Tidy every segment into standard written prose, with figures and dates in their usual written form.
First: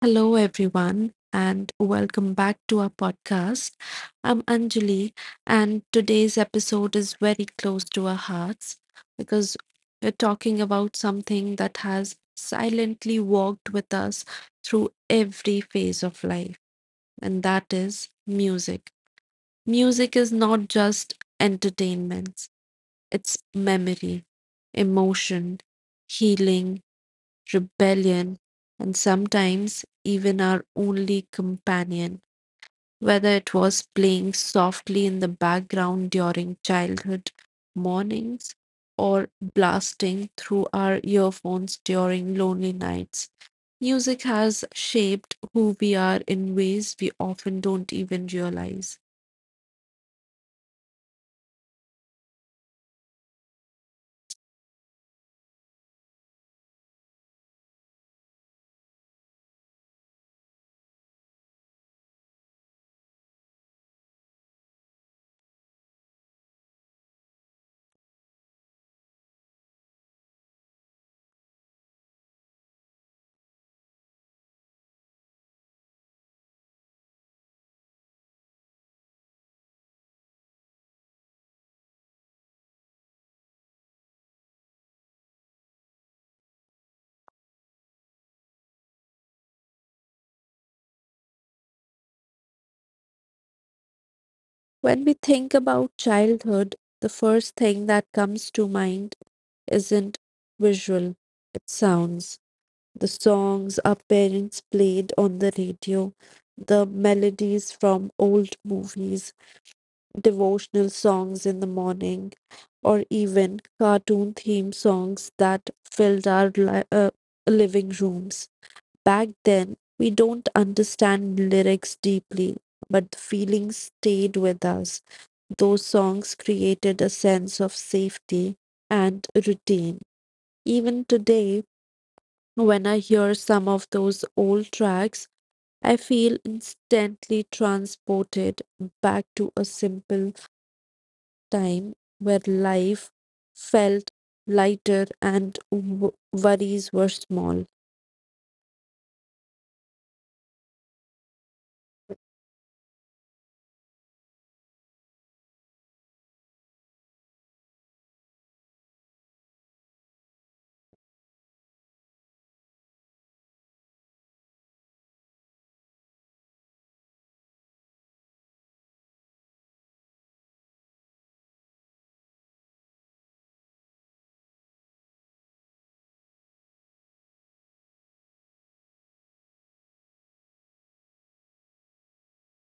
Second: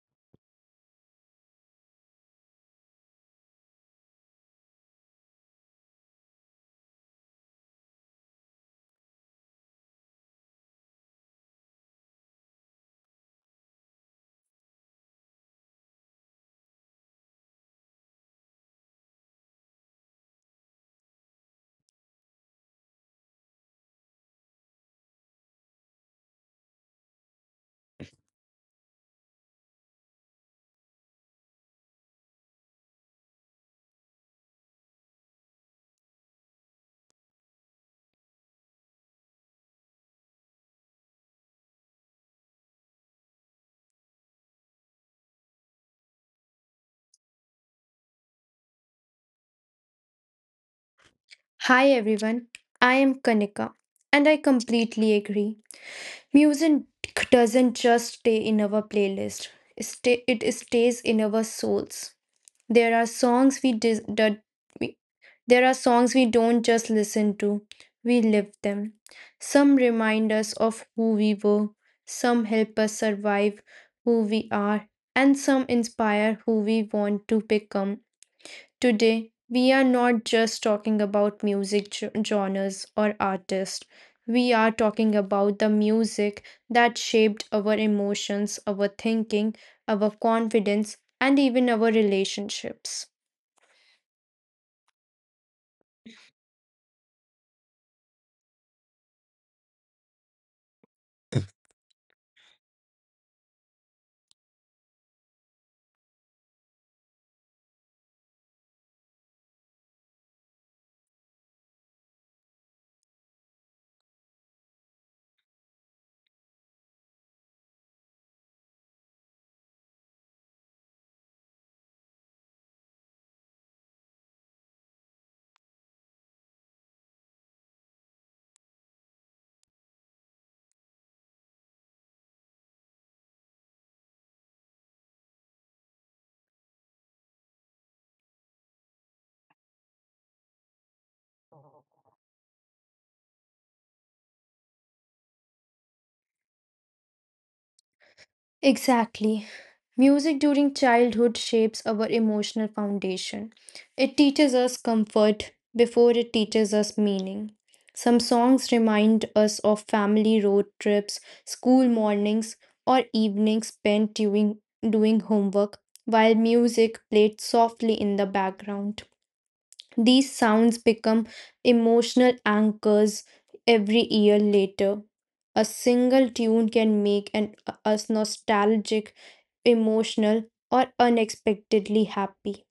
Hello, everyone, and welcome back to our podcast. I'm Anjali, and today's episode is very close to our hearts because we're talking about something that has silently walked with us through every phase of life, and that is music. Music is not just entertainment, it's memory, emotion, healing, rebellion, and sometimes even our only companion, whether it was playing softly in the background during childhood mornings or blasting through our earphones during lonely nights. Music has shaped who we are in ways we often don't even realize. Hi everyone, I am Kanika and I completely agree. Music doesn't just stay in our playlist, it stays in our souls. There are songs we, dis- that we there are songs we don't just listen to, we live them. Some remind us of who we were, some help us survive who we are, and some inspire who we want to become. Today, we are not just talking about music genres or artists. We are talking about the music that shaped our emotions, our thinking, our confidence, and even our relationships. When we think about childhood, the first thing that comes to mind isn't visual, it sounds. The songs our parents played on the radio, the melodies from old movies, devotional songs in the morning, or even cartoon theme songs that filled our living rooms. Back then, we don't understand lyrics deeply, but the feelings stayed with us. Those songs created a sense of safety and routine. Even today, when I hear some of those old tracks, I feel instantly transported back to a simple time where life felt lighter and worries were small. Exactly. Music during childhood shapes our emotional foundation. It teaches us comfort before it teaches us meaning. Some songs remind us of family road trips, school mornings, or evenings spent doing homework, while music played softly in the background. These sounds become emotional anchors every year later. A single tune can make us nostalgic, emotional, or unexpectedly happy.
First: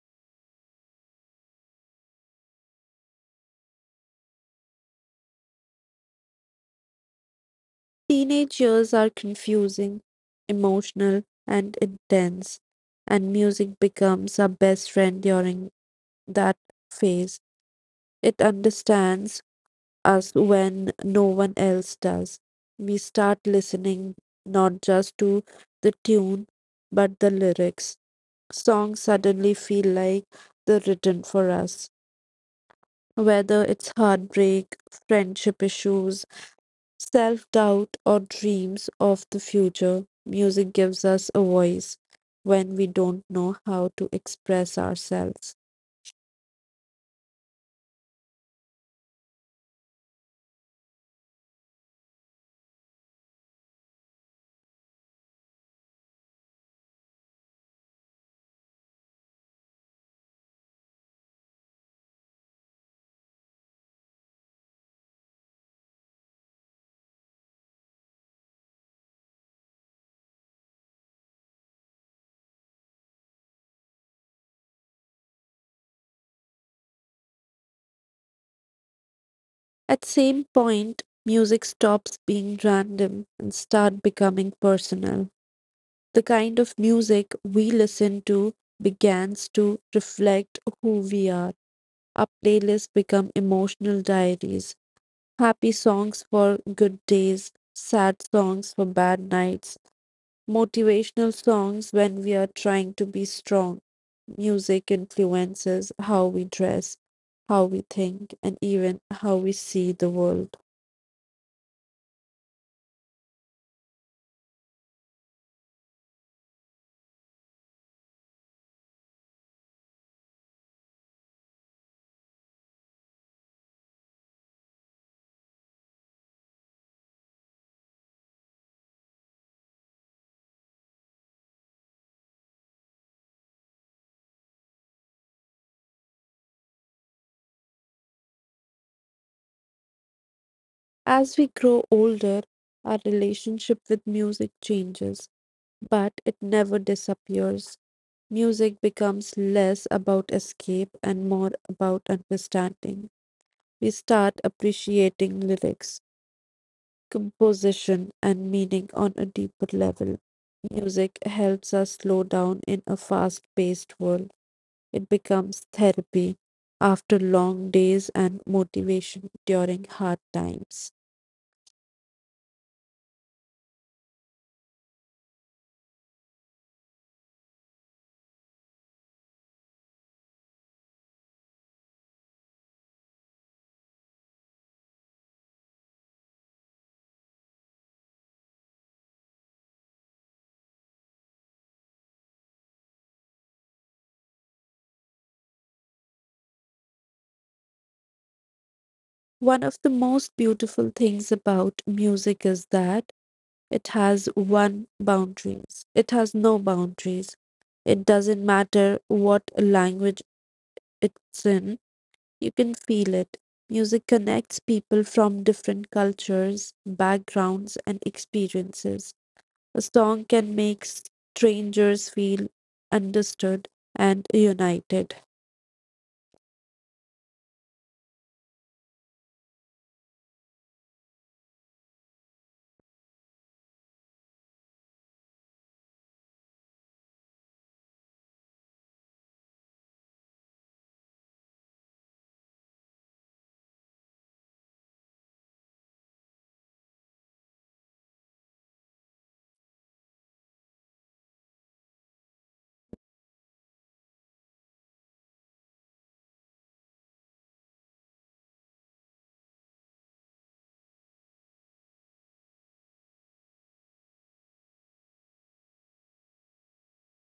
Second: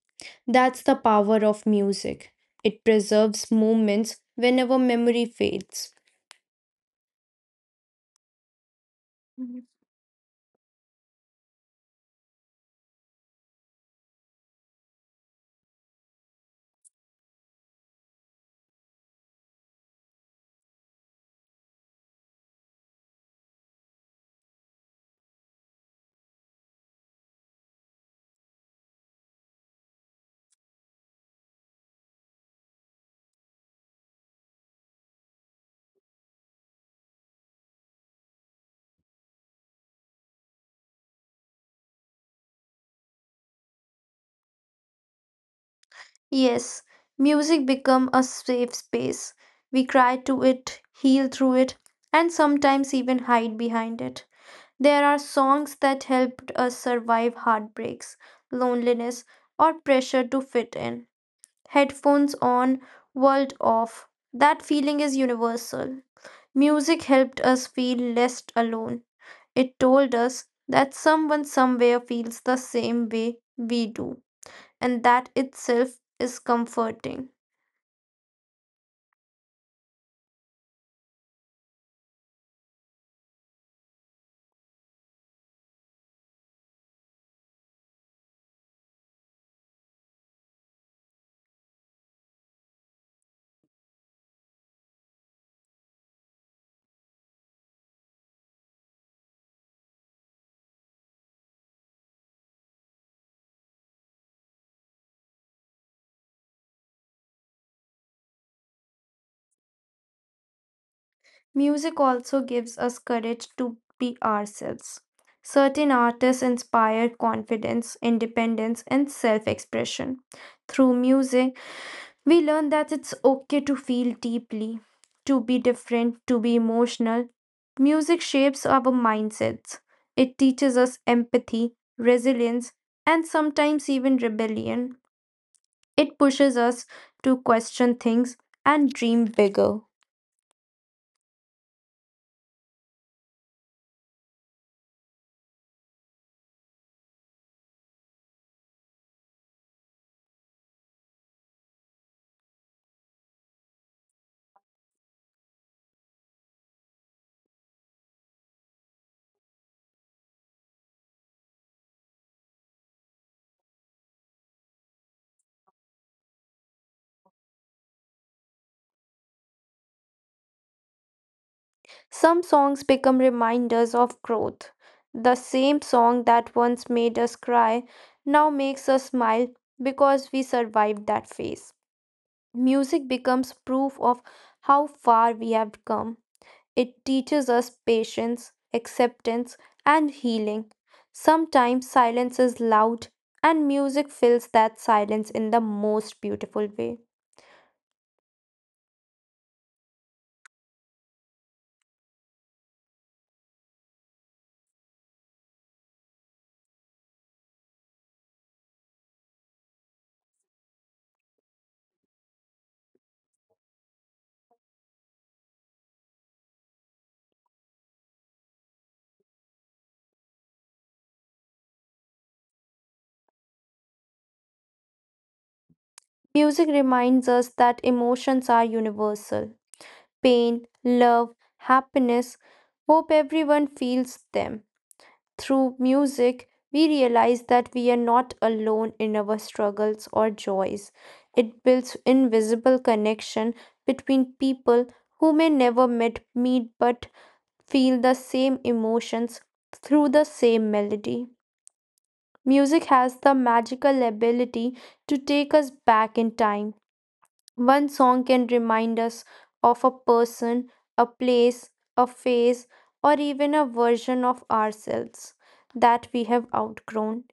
That's the power of music. It preserves moments whenever memory fades. Teenage years are Mhm. confusing, emotional, and intense, and music becomes our best friend during that phase. It understands us when no one else does. We start listening not just to the tune, but the lyrics. Songs suddenly feel like they're written for us, whether it's heartbreak, friendship issues, self doubt, or dreams of the future, music gives us a voice when we don't know how to express ourselves. Yes, music become a safe space. We cry to it, heal through it, and sometimes even hide behind it. There are songs that helped us survive heartbreaks, loneliness, or pressure to fit in. Headphones on, world off. That feeling is universal. Music helped us feel less alone. It told us that someone somewhere feels the same way we do, and that itself is comforting. At same point, music stops being random and start becoming personal. The kind of music we listen to begins to reflect who we are. Our playlists become emotional diaries, happy songs for good days, sad songs for bad nights, motivational songs when we are trying to be strong. Music influences how we dress, how we think, and even how we see the world. Music also gives us courage to be ourselves. Certain artists inspire confidence, independence, and self expression. Through music, we learn that it's okay to feel deeply, to be different, to be emotional. Music shapes our mindsets. It teaches us empathy, resilience, and sometimes even rebellion. It pushes us to question things and dream bigger. As we grow older, our relationship with music changes, but it never disappears. Music becomes less about escape and more about understanding. We start appreciating lyrics, composition and meaning on a deeper level. Music helps us slow down in a fast paced world. It becomes therapy after long days and motivation during hard times. Some songs become reminders of growth. The same song that once made us cry now makes us smile because we survived that phase. Music becomes proof of how far we have come. It teaches us patience, acceptance, and healing. Sometimes silence is loud, and music fills that silence in the most beautiful way. One of the most beautiful things about music is that it has one boundaries. It has no boundaries. It doesn't matter what language it's in, you can feel it. Music connects people from different cultures, backgrounds, and experiences. A song can make strangers feel understood and united. Music reminds us that emotions are universal pain, love, happiness. Hope everyone feels them. Through music, we realize that we are not alone in our struggles or joys. It builds invisible connection between people who may never met meet but feel the same emotions through the same melody. Music has the magical ability to take us back in time. One song can remind us of a person, a place, a phase, or even a version of ourselves that we have outgrown.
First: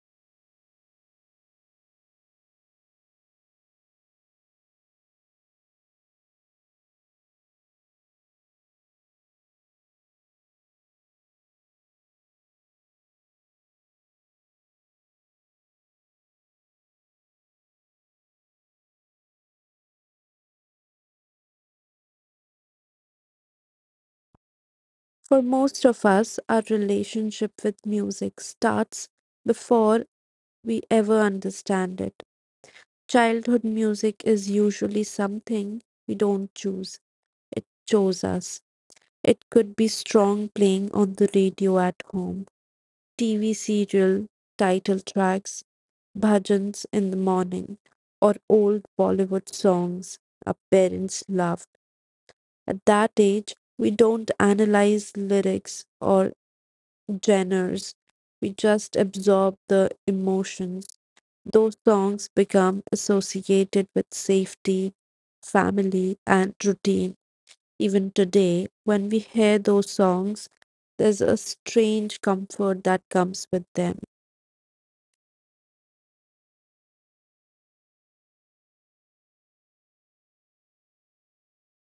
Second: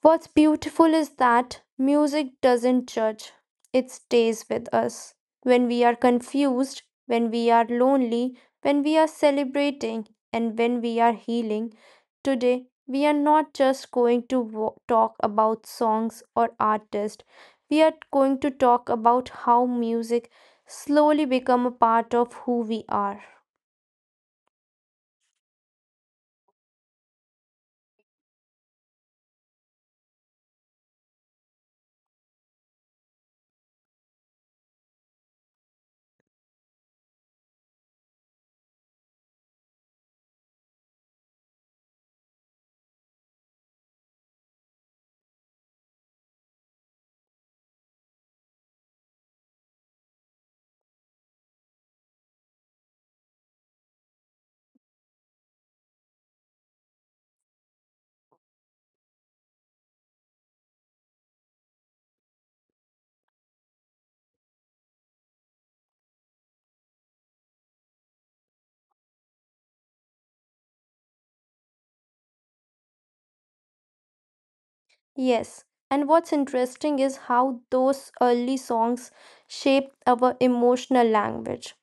What's beautiful is that music doesn't judge, it stays with us. When we are confused, when we are lonely, when we are celebrating, and when we are healing, today we are not just going to talk about songs or artists. We are going to talk about how music slowly become a part of who we are. For most of us, our relationship with music starts before we ever understand it. Childhood music is usually something we don't choose, it chose us. It could be strong playing on the radio at home, TV serial title tracks, bhajans in the morning, or old Bollywood songs our parents loved. At that age, we don't analyze lyrics or genres, we just absorb the emotions. Those songs become associated with safety, family, and routine. Even today, when we hear those songs, there's a strange comfort that comes with them. Yes, and what's interesting is how those early songs shaped our emotional language.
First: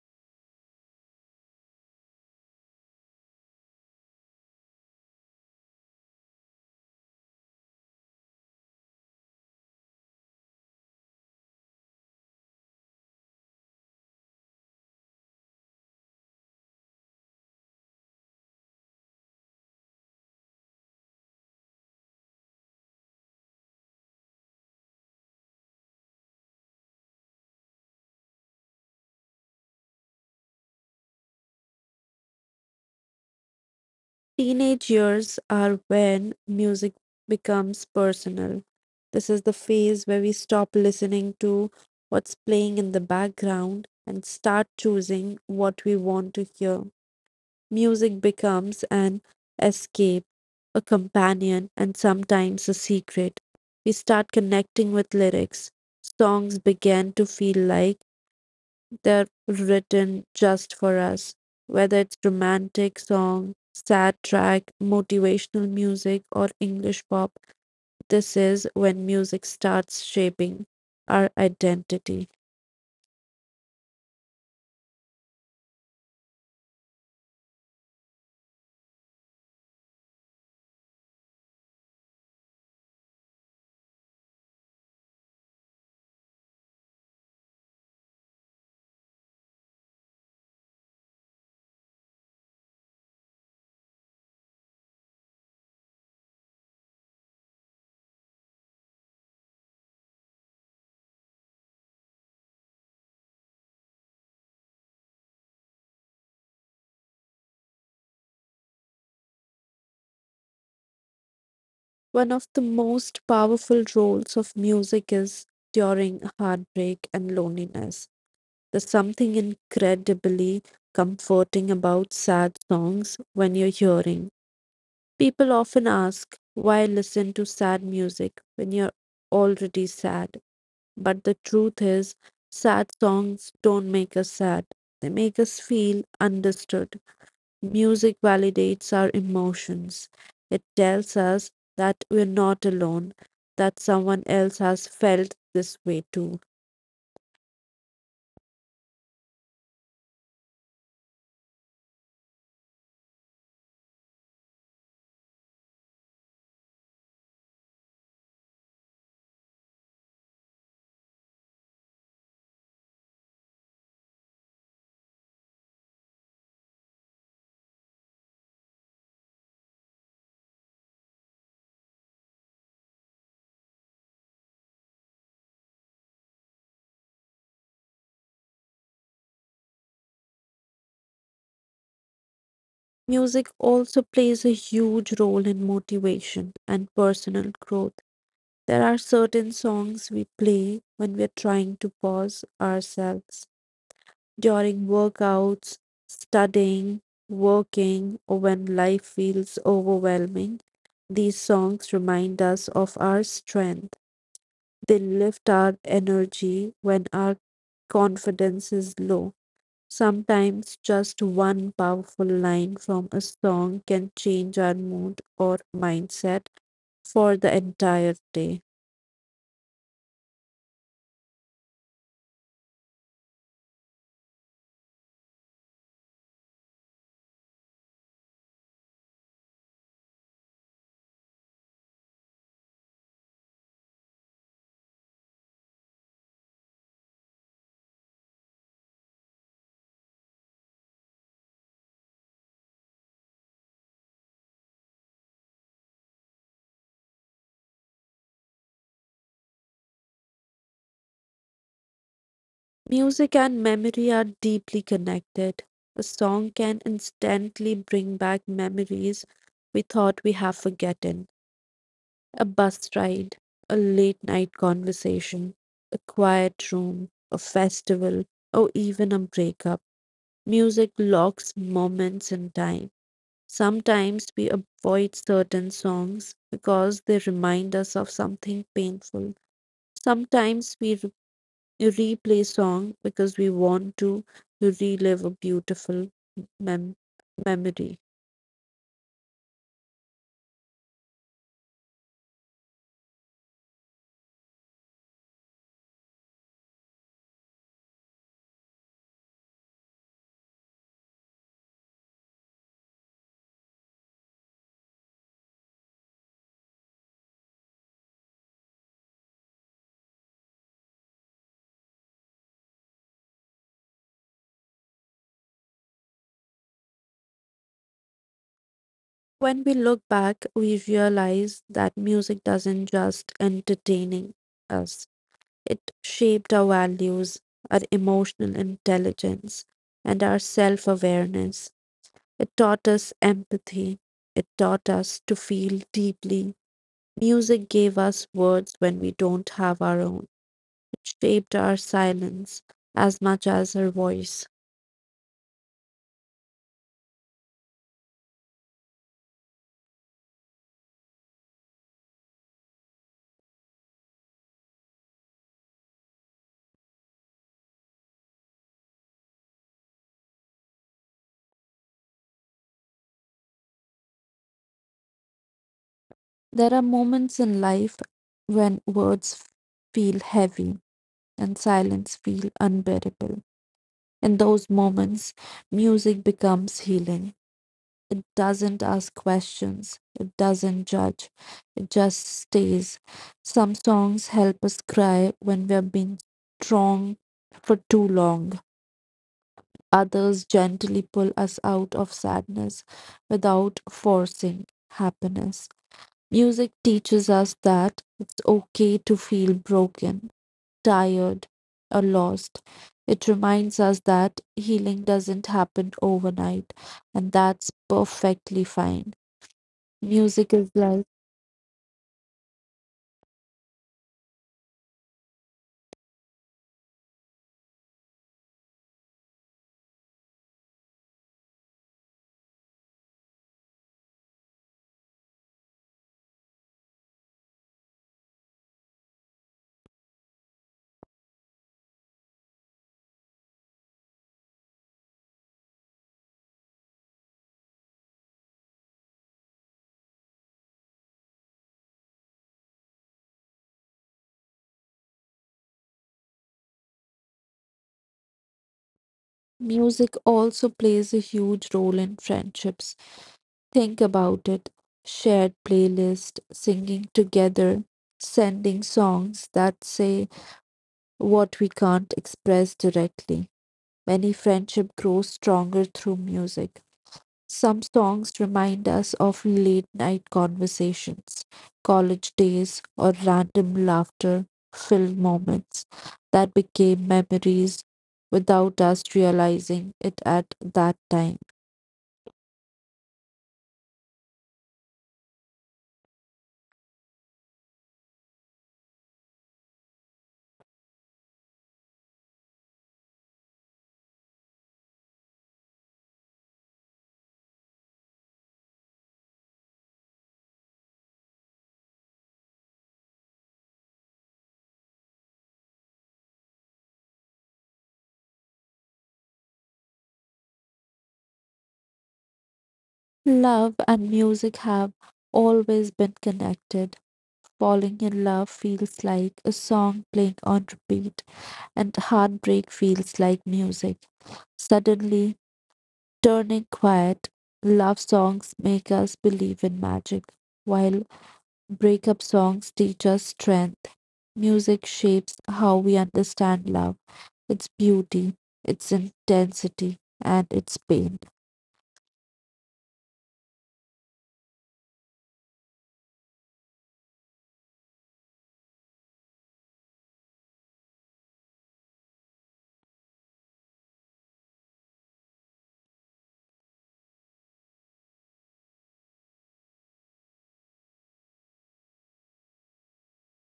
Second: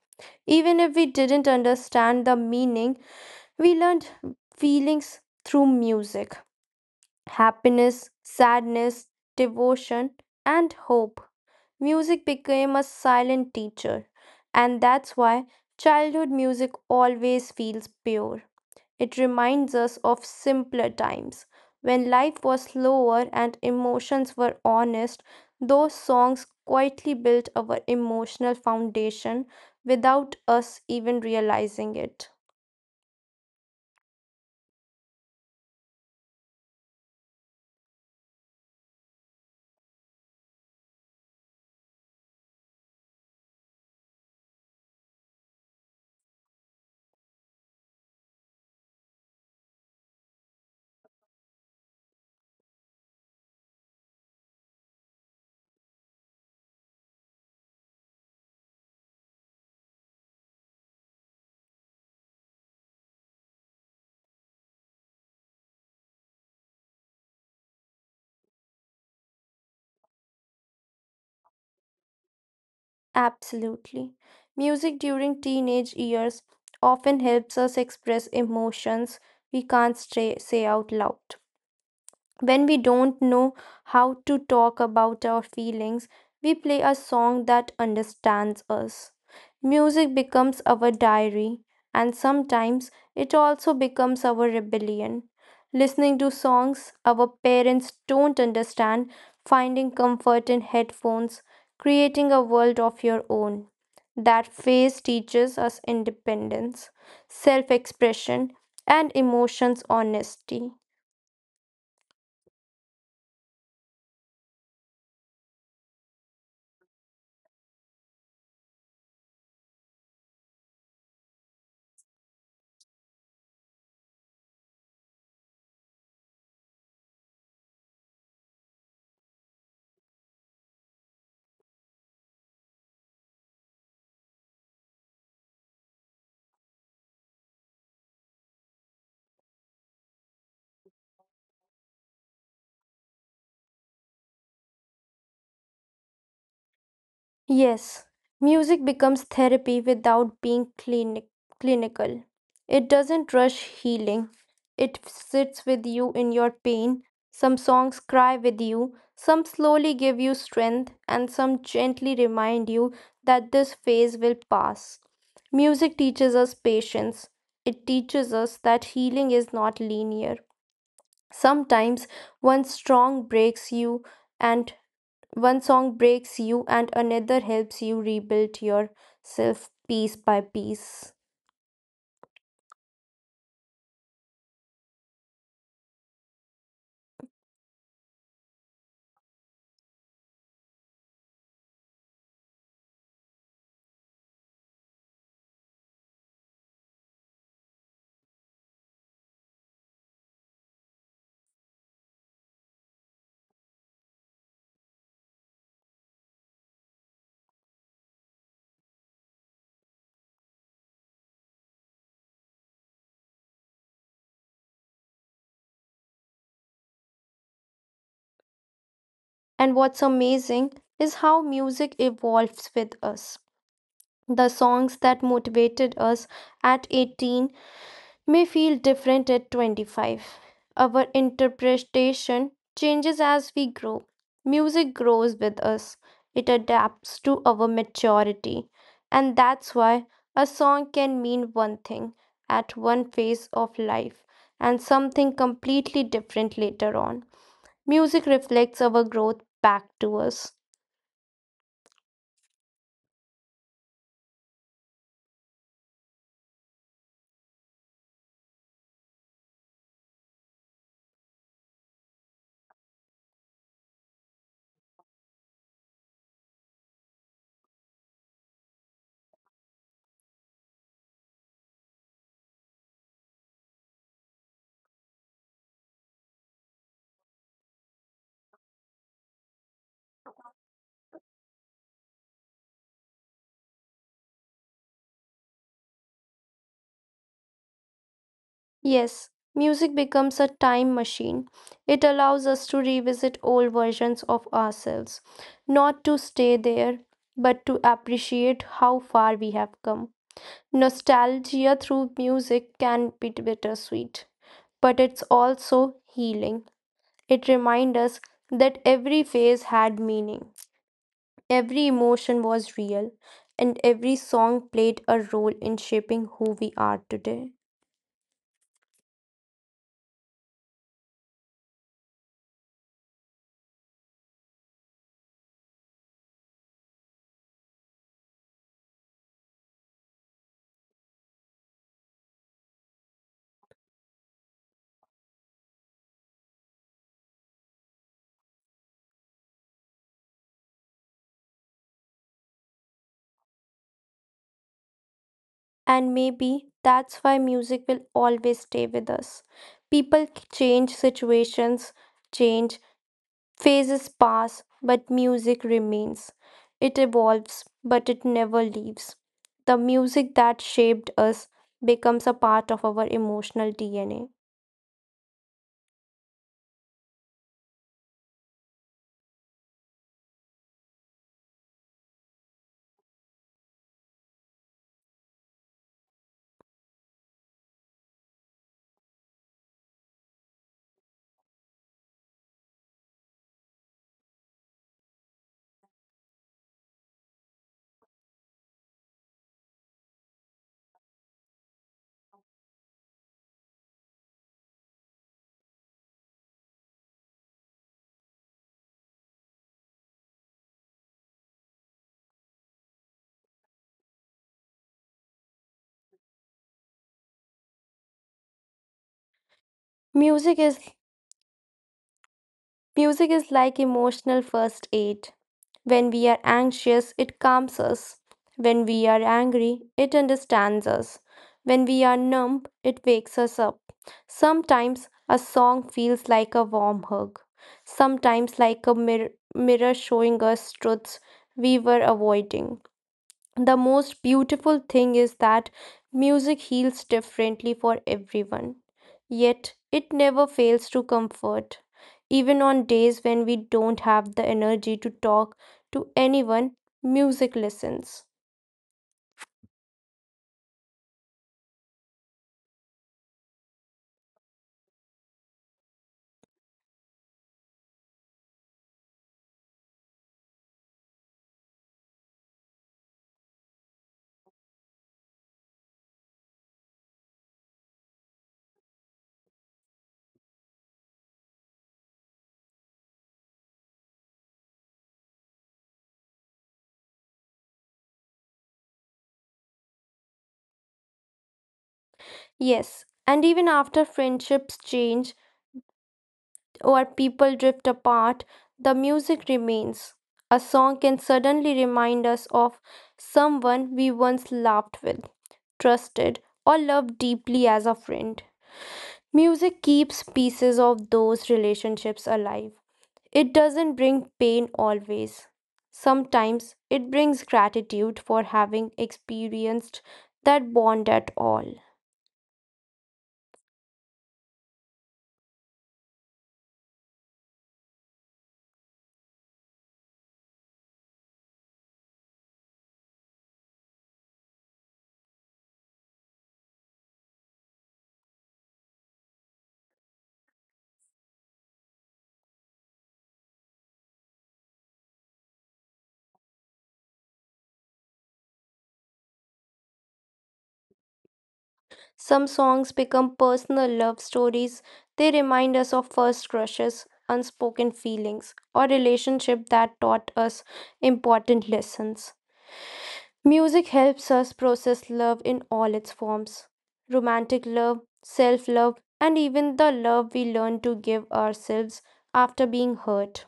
Even if we didn't understand the meaning, we learned feelings through music happiness, sadness, devotion, and hope. Music became a silent teacher, and that's why childhood music always feels pure. It reminds us of simpler times when life was slower and emotions were honest. Those songs quietly built our emotional foundation without us even realizing it. Teenage years are when music becomes personal. This is the phase where we stop listening to what's playing in the background and start choosing what we want to hear. Music becomes an escape, a companion, and sometimes a secret. We start connecting with lyrics. Songs begin to feel like they're written just for us, whether it's romantic song, sad track, motivational music, or English pop. This is when music starts shaping our identity. Absolutely. Music during teenage years often helps us express emotions we can't say out loud. When we don't know how to talk about our feelings, we play a song that understands us. Music becomes our diary, and sometimes it also becomes our rebellion. Listening to songs our parents don't understand, finding comfort in headphones, creating a world of your own. That phase teaches us independence, self expression, and emotions honesty. One of the most powerful roles of music is during heartbreak and loneliness. There's something incredibly comforting about sad songs when you're hearing. People often ask, why listen to sad music when you're already sad? But the truth is, sad songs don't make us sad. They make us feel understood. Music validates our emotions. It tells us that we're not alone, that someone else has felt this way too. Yes, music becomes therapy without being clinical. It doesn't rush healing, it sits with you in your pain. Some songs cry with you, some slowly give you strength, and some gently remind you that this phase will pass. Music teaches us patience, it teaches us that healing is not linear. Sometimes one strong breaks you, and one song breaks you, and another helps you rebuild yourself piece by piece. Music also plays a huge role in motivation and personal growth. There are certain songs we play when we're trying to pause ourselves during workouts, studying, working, or when life feels overwhelming. These songs remind us of our strength. They lift our energy when our confidence is low. Sometimes just one powerful line from a song can change our mood or mindset for the entire day. And what's amazing is how music evolves with us. The songs that motivated us at 18 may feel different at 25. Our interpretation changes as we grow. Music grows with us, it adapts to our maturity. And that's why a song can mean one thing at one phase of life and something completely different later on. Music reflects our growth back to us. Music and memory are deeply connected. A song can instantly bring back memories we thought we have forgotten. A bus ride, a late night conversation, a quiet room, a festival, or even a breakup. Music locks moments in time. Sometimes we avoid certain songs because they remind us of something painful. Sometimes we, you replay song because we want to. You relive a beautiful mem- memory. Yes, music becomes a time machine. It allows us to revisit old versions of ourselves, not to stay there, but to appreciate how far we have come. Nostalgia through music can be bittersweet, but it's also healing. It reminds us that every phase had meaning, every emotion was real, and every song played a role in shaping who we are today. When we look back, we realize that music doesn't just entertaining us. It shaped our values, our emotional intelligence, and our self-awareness. It taught us empathy. It taught us to feel deeply. Music gave us words when we don't have our own. Shaped our silence as much as her voice. And maybe that's why music will always stay with us. People change, situations change, phases pass, but music remains. It evolves, but it never leaves. The music that shaped us becomes a part of our emotional DNA. There are moments in life when words feel heavy and silence feel unbearable. In those moments, music becomes healing. It doesn't ask questions, it doesn't judge, it just stays. Some songs help us cry when we have been strong for too long. Others gently pull us out of sadness without forcing happiness. Music teaches us that it's okay to feel broken, tired, or lost. It reminds us that healing doesn't happen overnight, and that's perfectly fine. Music Music is is like, Music is like emotional first aid. When we are anxious, it calms us. When we are angry, it understands us. When we are numb, it wakes us up. Sometimes a song feels like a warm hug, sometimes like a mirror showing us truths we were avoiding. The most beautiful thing is that music heals differently for everyone, yet it never fails to comfort. Even on days when we don't have the energy to talk to anyone, music listens. music also plays a huge role in friendships. Think about it, shared playlist, singing together, sending songs that say what we can't express directly. Many friendship grows stronger through music. Some songs remind us of late night conversations, college days, or random laughter filled moments that became memories without us realizing it at that time. Yes, and even after friendships change or people drift apart, the music remains. A song can suddenly remind us of someone we once laughed with, trusted, or loved deeply as a friend. Music keeps pieces of those relationships alive. It doesn't bring pain always. Sometimes it brings gratitude for having experienced that bond at all. Love and music have always been connected. Falling in love feels like a song playing on repeat, and heartbreak feels like music. Suddenly, turning quiet, love songs make us believe in magic, while breakup songs teach us strength. Music shapes how we understand love, its beauty, its intensity, and its pain. Some songs become personal love stories. They remind us of first crushes, unspoken feelings, or relationships that taught us important lessons. Music helps us process love in all its forms romantic love, self love, and even the love we learn to give ourselves after being hurt.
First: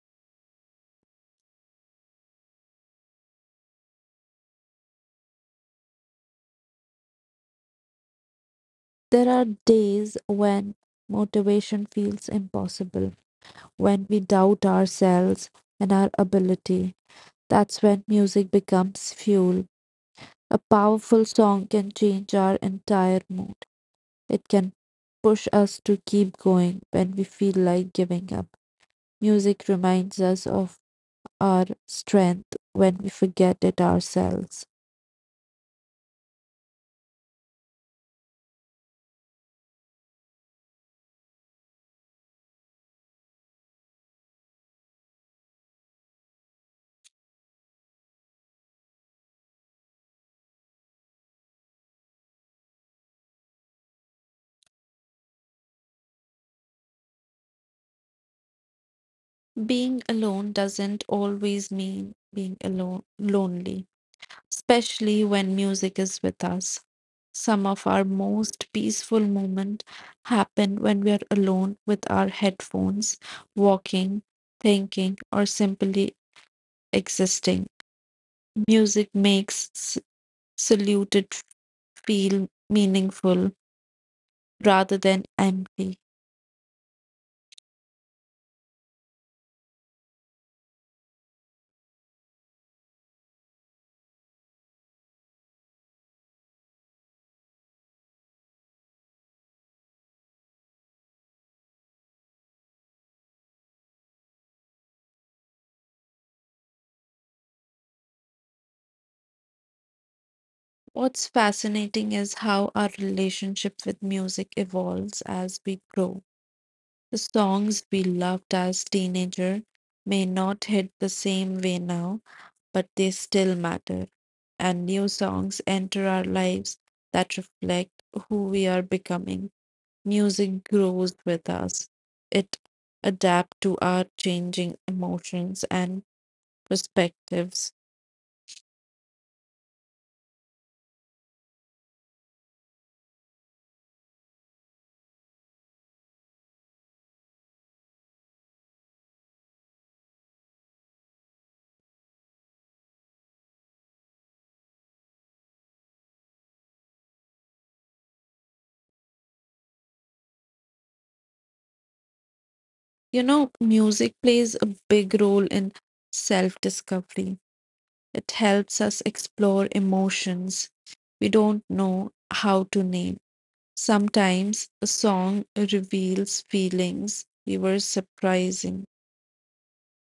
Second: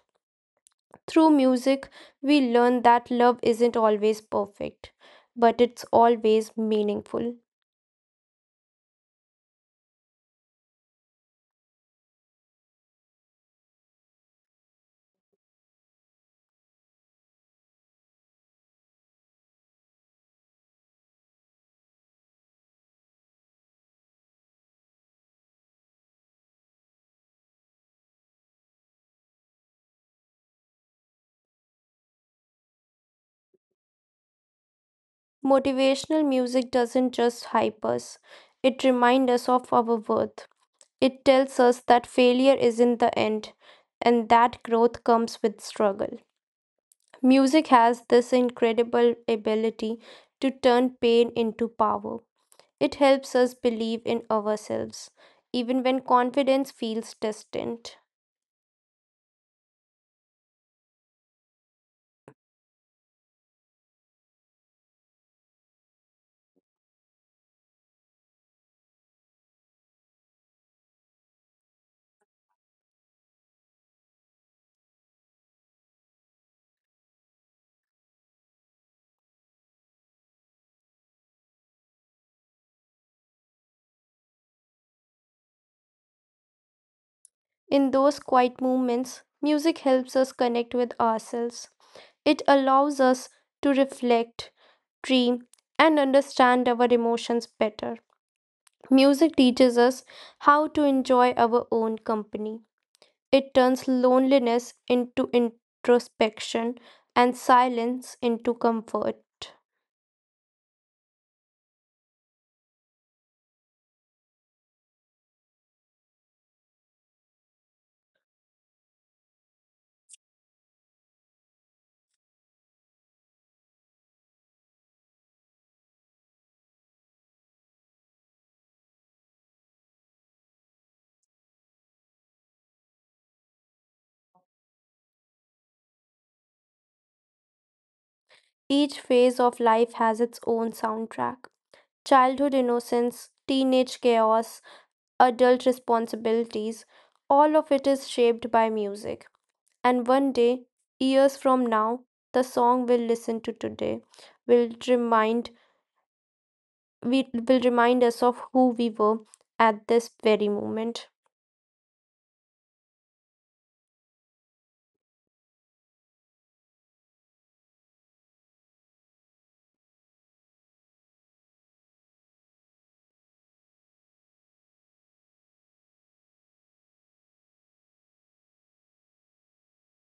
Through music, we learn that love isn't always perfect, but it's always meaningful. There are days when motivation feels impossible, when we doubt ourselves and our ability. That's when music becomes fuel. A powerful song can change our entire mood. It can push us to keep going when we feel like giving up. Music reminds us of our strength when we forget it ourselves. Motivational music doesn't just hype us, it reminds us of our worth. It tells us that failure isn't the end and that growth comes with struggle. Music has this incredible ability to turn pain into power. It helps us believe in ourselves, even when confidence feels distant. Being alone doesn't always mean being alone lonely, especially when music is with us. Some of our most peaceful moments happen when we are alone with our headphones, walking, thinking, or simply existing. Music makes saluted feel meaningful rather than empty. In those quiet moments, music helps us connect with ourselves. It allows us to reflect, dream, and understand our emotions better. Music teaches us how to enjoy our own company. It turns loneliness into introspection and silence into comfort. What's fascinating is how our relationship with music evolves as we grow. The songs we loved as teenager may not hit the same way now, but they still matter. And new songs enter our lives that reflect who we are becoming. Music grows with us. It adapts to our changing emotions and perspectives. Each phase of life has its own soundtrack childhood innocence, teenage chaos, adult responsibilities. All of it is shaped by music. And one day, years from now, the song we'll listen to today will remind we will remind us of who we were at this very moment. You know, music plays a big role in self-discovery. It helps us explore emotions we don't know how to name. Sometimes a song reveals feelings we were surprising.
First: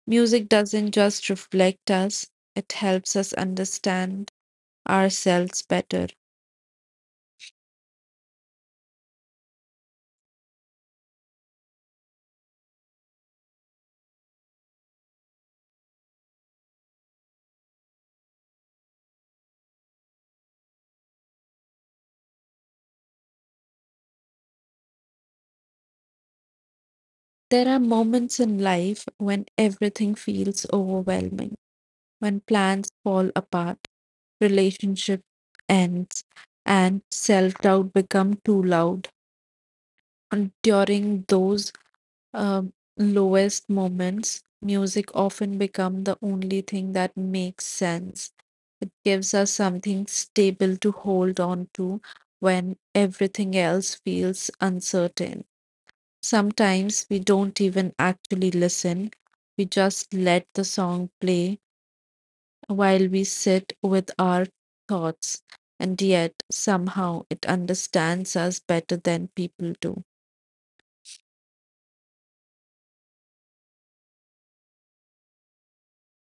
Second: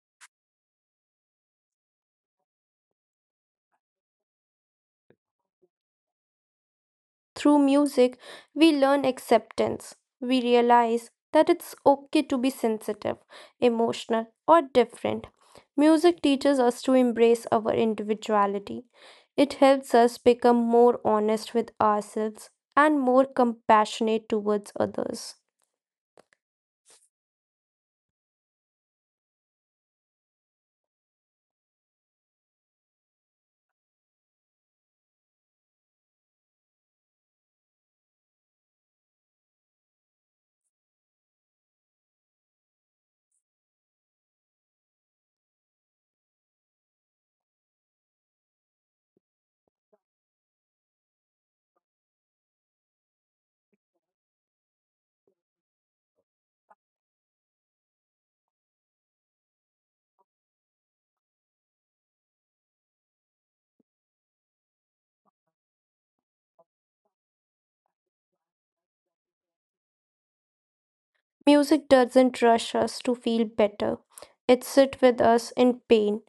Music doesn't just reflect us, it helps us understand ourselves better. Through music, we learn acceptance. We realize that it's okay to be sensitive, emotional, or different. Music teaches us to embrace our individuality. It helps us become more honest with ourselves and more compassionate towards others. There are moments in life when everything feels overwhelming, when plans fall apart, relationship ends, and self doubt become too loud. And during those um, lowest moments, music often become the only thing that makes sense. It gives us something stable to hold on to when everything else feels uncertain. Sometimes we don't even actually listen, we just let the song play while we sit with our thoughts, and yet somehow it understands us better than people do. Music doesn't rush us to feel better. It sits with us in pain.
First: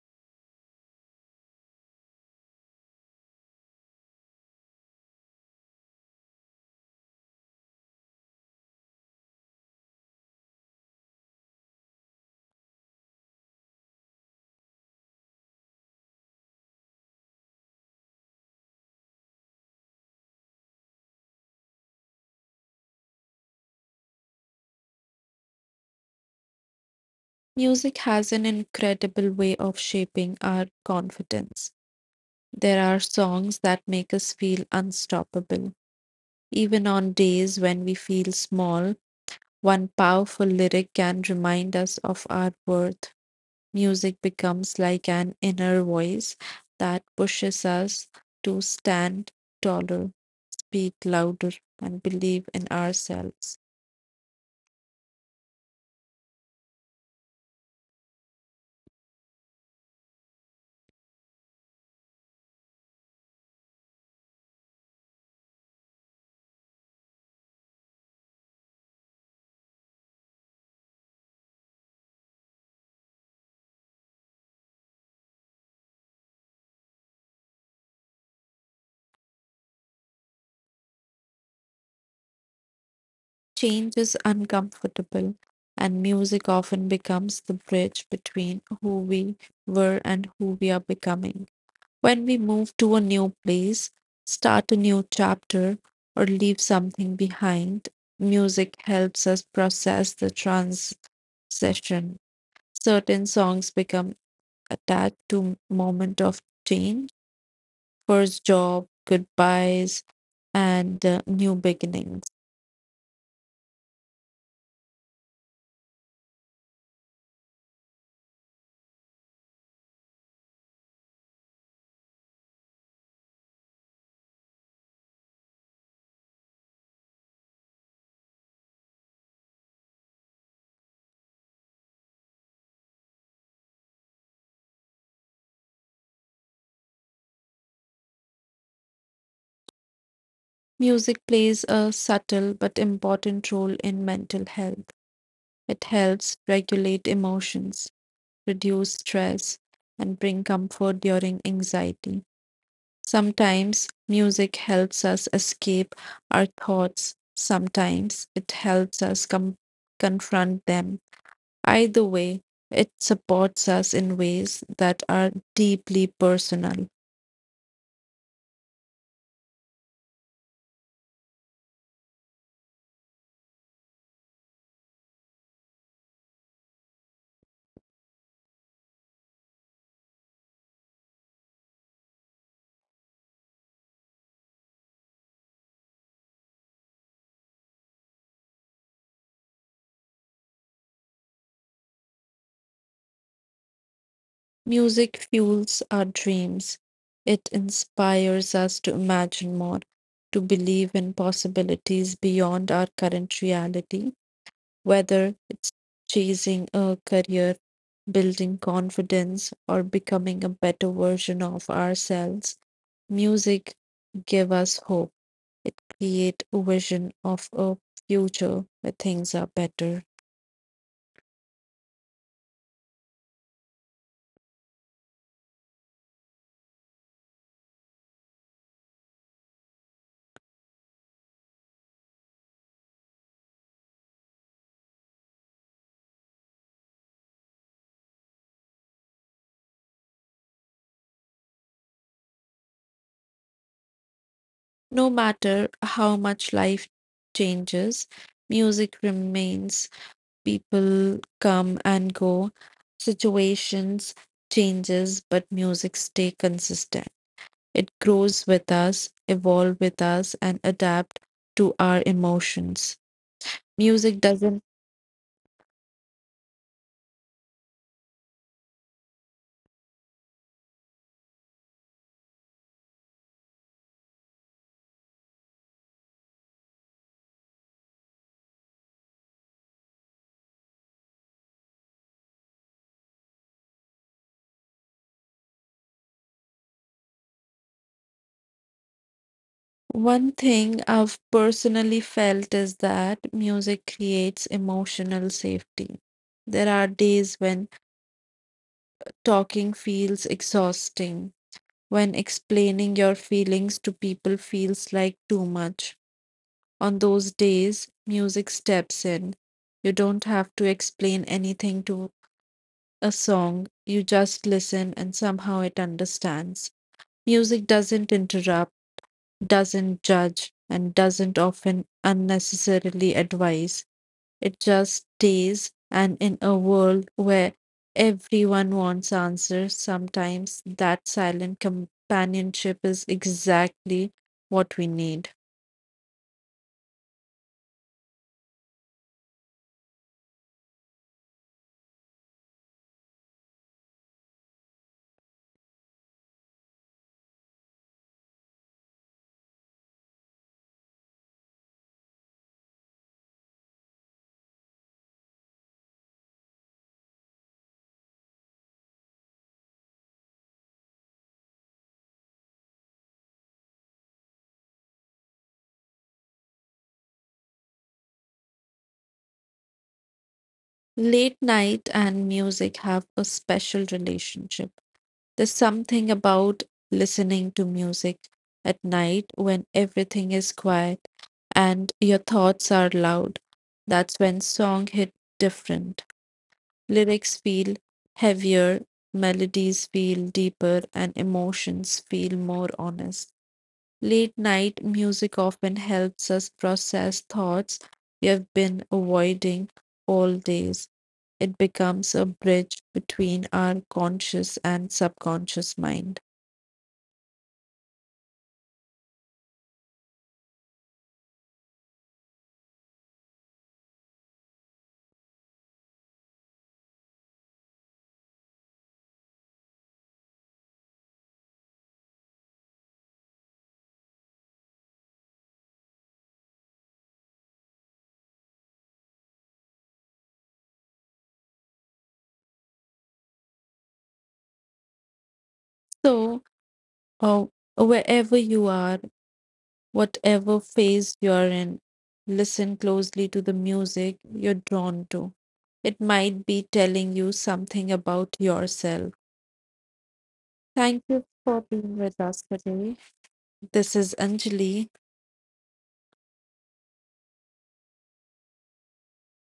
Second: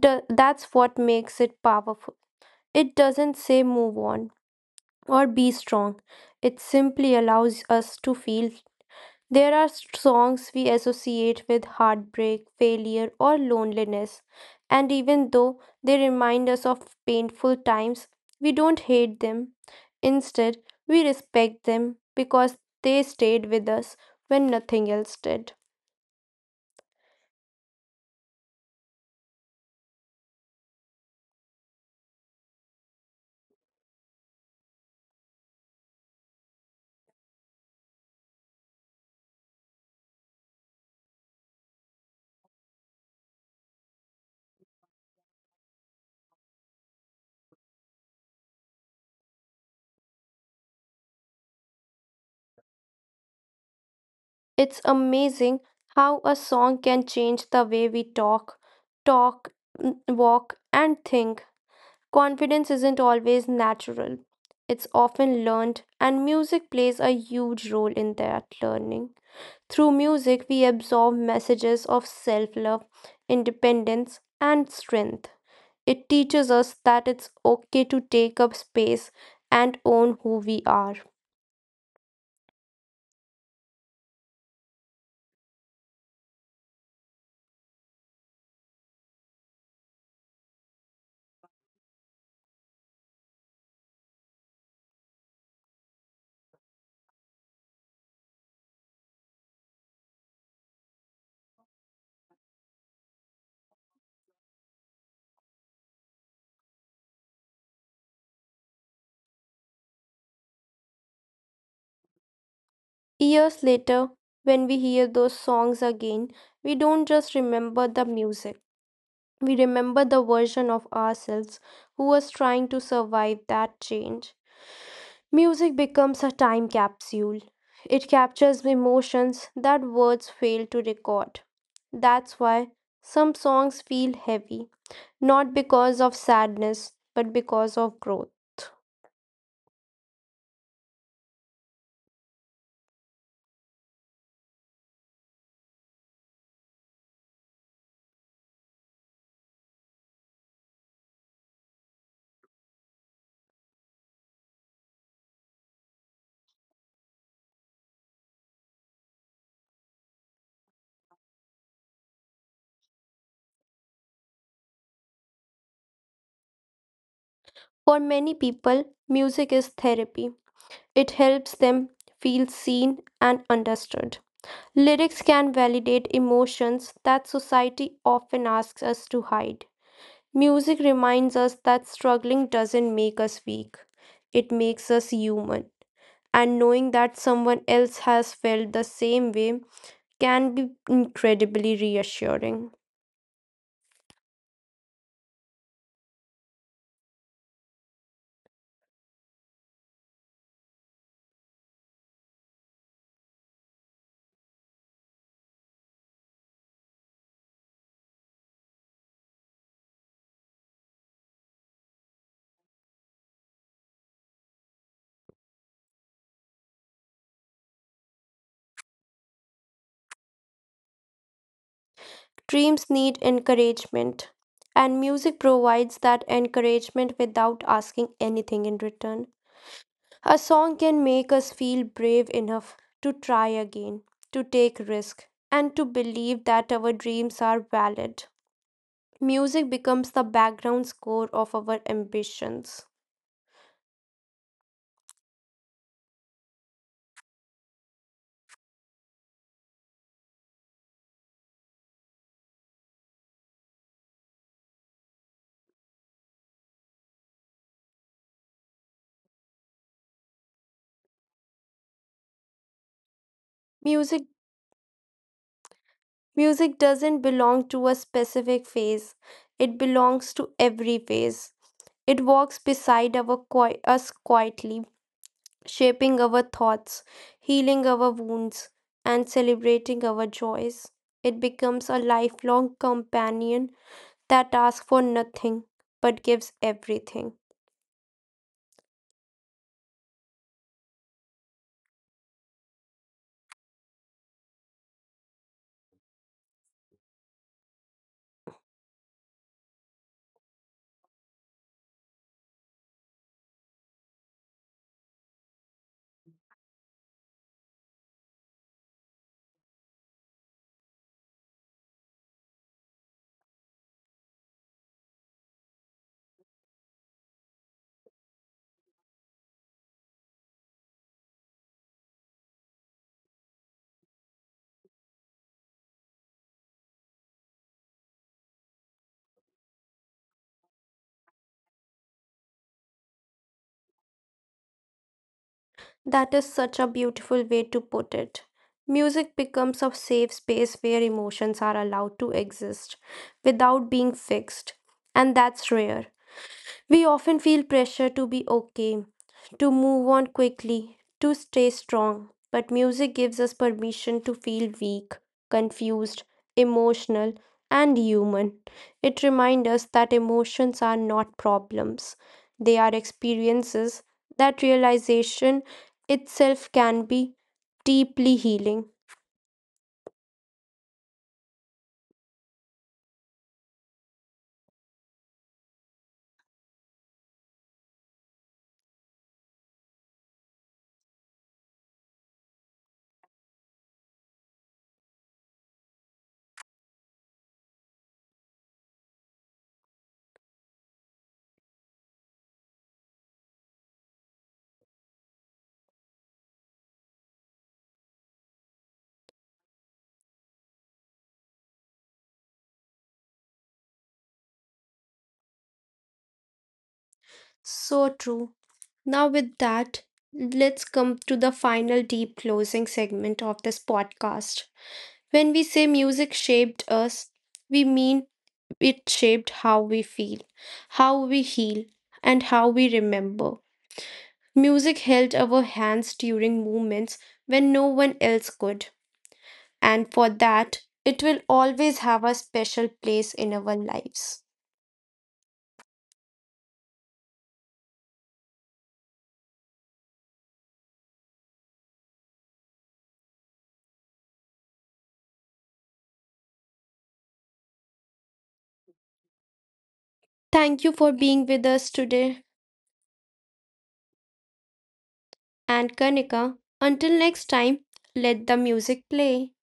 That's what makes it powerful. It doesn't say move on or be strong. It simply allows us to feel. There are songs we associate with heartbreak, failure, or loneliness, and even though they remind us of painful times, we don't hate them. Instead, we respect them because they stayed with us when nothing else did. Music has an incredible way of shaping our confidence. There are songs that make us feel unstoppable. Even on days when we feel small, one powerful lyric can remind us of our worth. Music becomes like an inner voice that pushes us to stand taller, speak louder and believe in ourselves. It's amazing how a song can change the way we talk, talk, walk, and think. Confidence isn't always natural, it's often learned, and music plays a huge role in that learning. Through music, we absorb messages of self love, independence, and strength. It teaches us that it's okay to take up space and own who we are. Change is uncomfortable, and music often becomes the bridge between who we were and who we are becoming. When we move to a new place, start a new chapter, or leave something behind, music helps us process the transition. Certain songs become attached to moment of change, first job, goodbyes, and new beginnings. Years later, when we hear those songs again, we don't just remember the music, we remember the version of ourselves who was trying to survive that change. Music becomes a time capsule. It captures emotions that words fail to record. That's why some songs feel heavy, not because of sadness, but because of growth. Music plays a subtle but important role in mental health. It helps regulate emotions, reduce stress, and bring comfort during anxiety. Sometimes music helps us escape our thoughts, sometimes it helps us confront them. Either way, it supports us in ways that are deeply personal. For many people, music is therapy. It helps them feel seen and understood. Lyrics can validate emotions that society often asks us to hide. Music reminds us that struggling doesn't make us weak, it makes us human. And knowing that someone else has felt the same way can be incredibly reassuring. Music fuels our dreams. It inspires us to imagine more, to believe in possibilities beyond our current reality, whether it's chasing a career, building confidence, or becoming a better version of ourselves. Music give us hope. It creates a vision of a future where things are better. Dreams need encouragement, and music provides that encouragement without asking anything in return. A song can make us feel brave enough to try again, to take risk, and to believe that our dreams are valid. Music becomes the background score of our ambitions. No matter how much life changes, music remains. People come and go, situations changes, but music stay consistent. It grows with us, evolve with us, and adapt to our emotions. Music music doesn't. music doesn't belong to a specific phase, it belongs to every phase. It walks beside us quietly, shaping our thoughts, healing our wounds, and celebrating our joys. It becomes a lifelong companion that asks for nothing but gives everything. One thing I've personally felt is that music creates emotional safety. There are days when talking feels exhausting, when explaining your feelings to people feels like too much. On those days, music steps in. You don't have to explain anything to a song, you just listen and somehow it understands. Music doesn't interrupt, doesn't judge and doesn't often unnecessarily advise. It just stays, and in a world where everyone wants answers, sometimes that silent companionship is exactly what we need. That is such a beautiful way to put it. Music becomes a safe space where emotions are allowed to exist without being fixed, and that's rare. We often feel pressure to be okay, to move on quickly, to stay strong, but music gives us permission to feel weak, confused, emotional, and human. It reminds us that emotions are not problems, they are experiences. That realization itself can be deeply healing. Late night and music have a special relationship. There's something about listening to music at night when everything is quiet and your thoughts are loud. That's when song hit different. Lyrics feel heavier, melodies feel deeper, and emotions feel more honest. Late night music often helps us process thoughts we have been avoiding all days, it becomes a bridge between our conscious and subconscious mind. So true. Now, with that, let's come to the final deep closing segment of this podcast. When we say music shaped us, we mean it shaped how we feel, how we heal, and how we remember. Music held our hands during moments when no one else could, and for that, it will always have a special place in our lives. So, uh, wherever you are, whatever phase you're in, listen closely to the music you're drawn to. It might be telling you something about yourself. Thank you Thank for you being with for us being with today, us today. This is Anjali. and Kanika. Until next time, let the music play.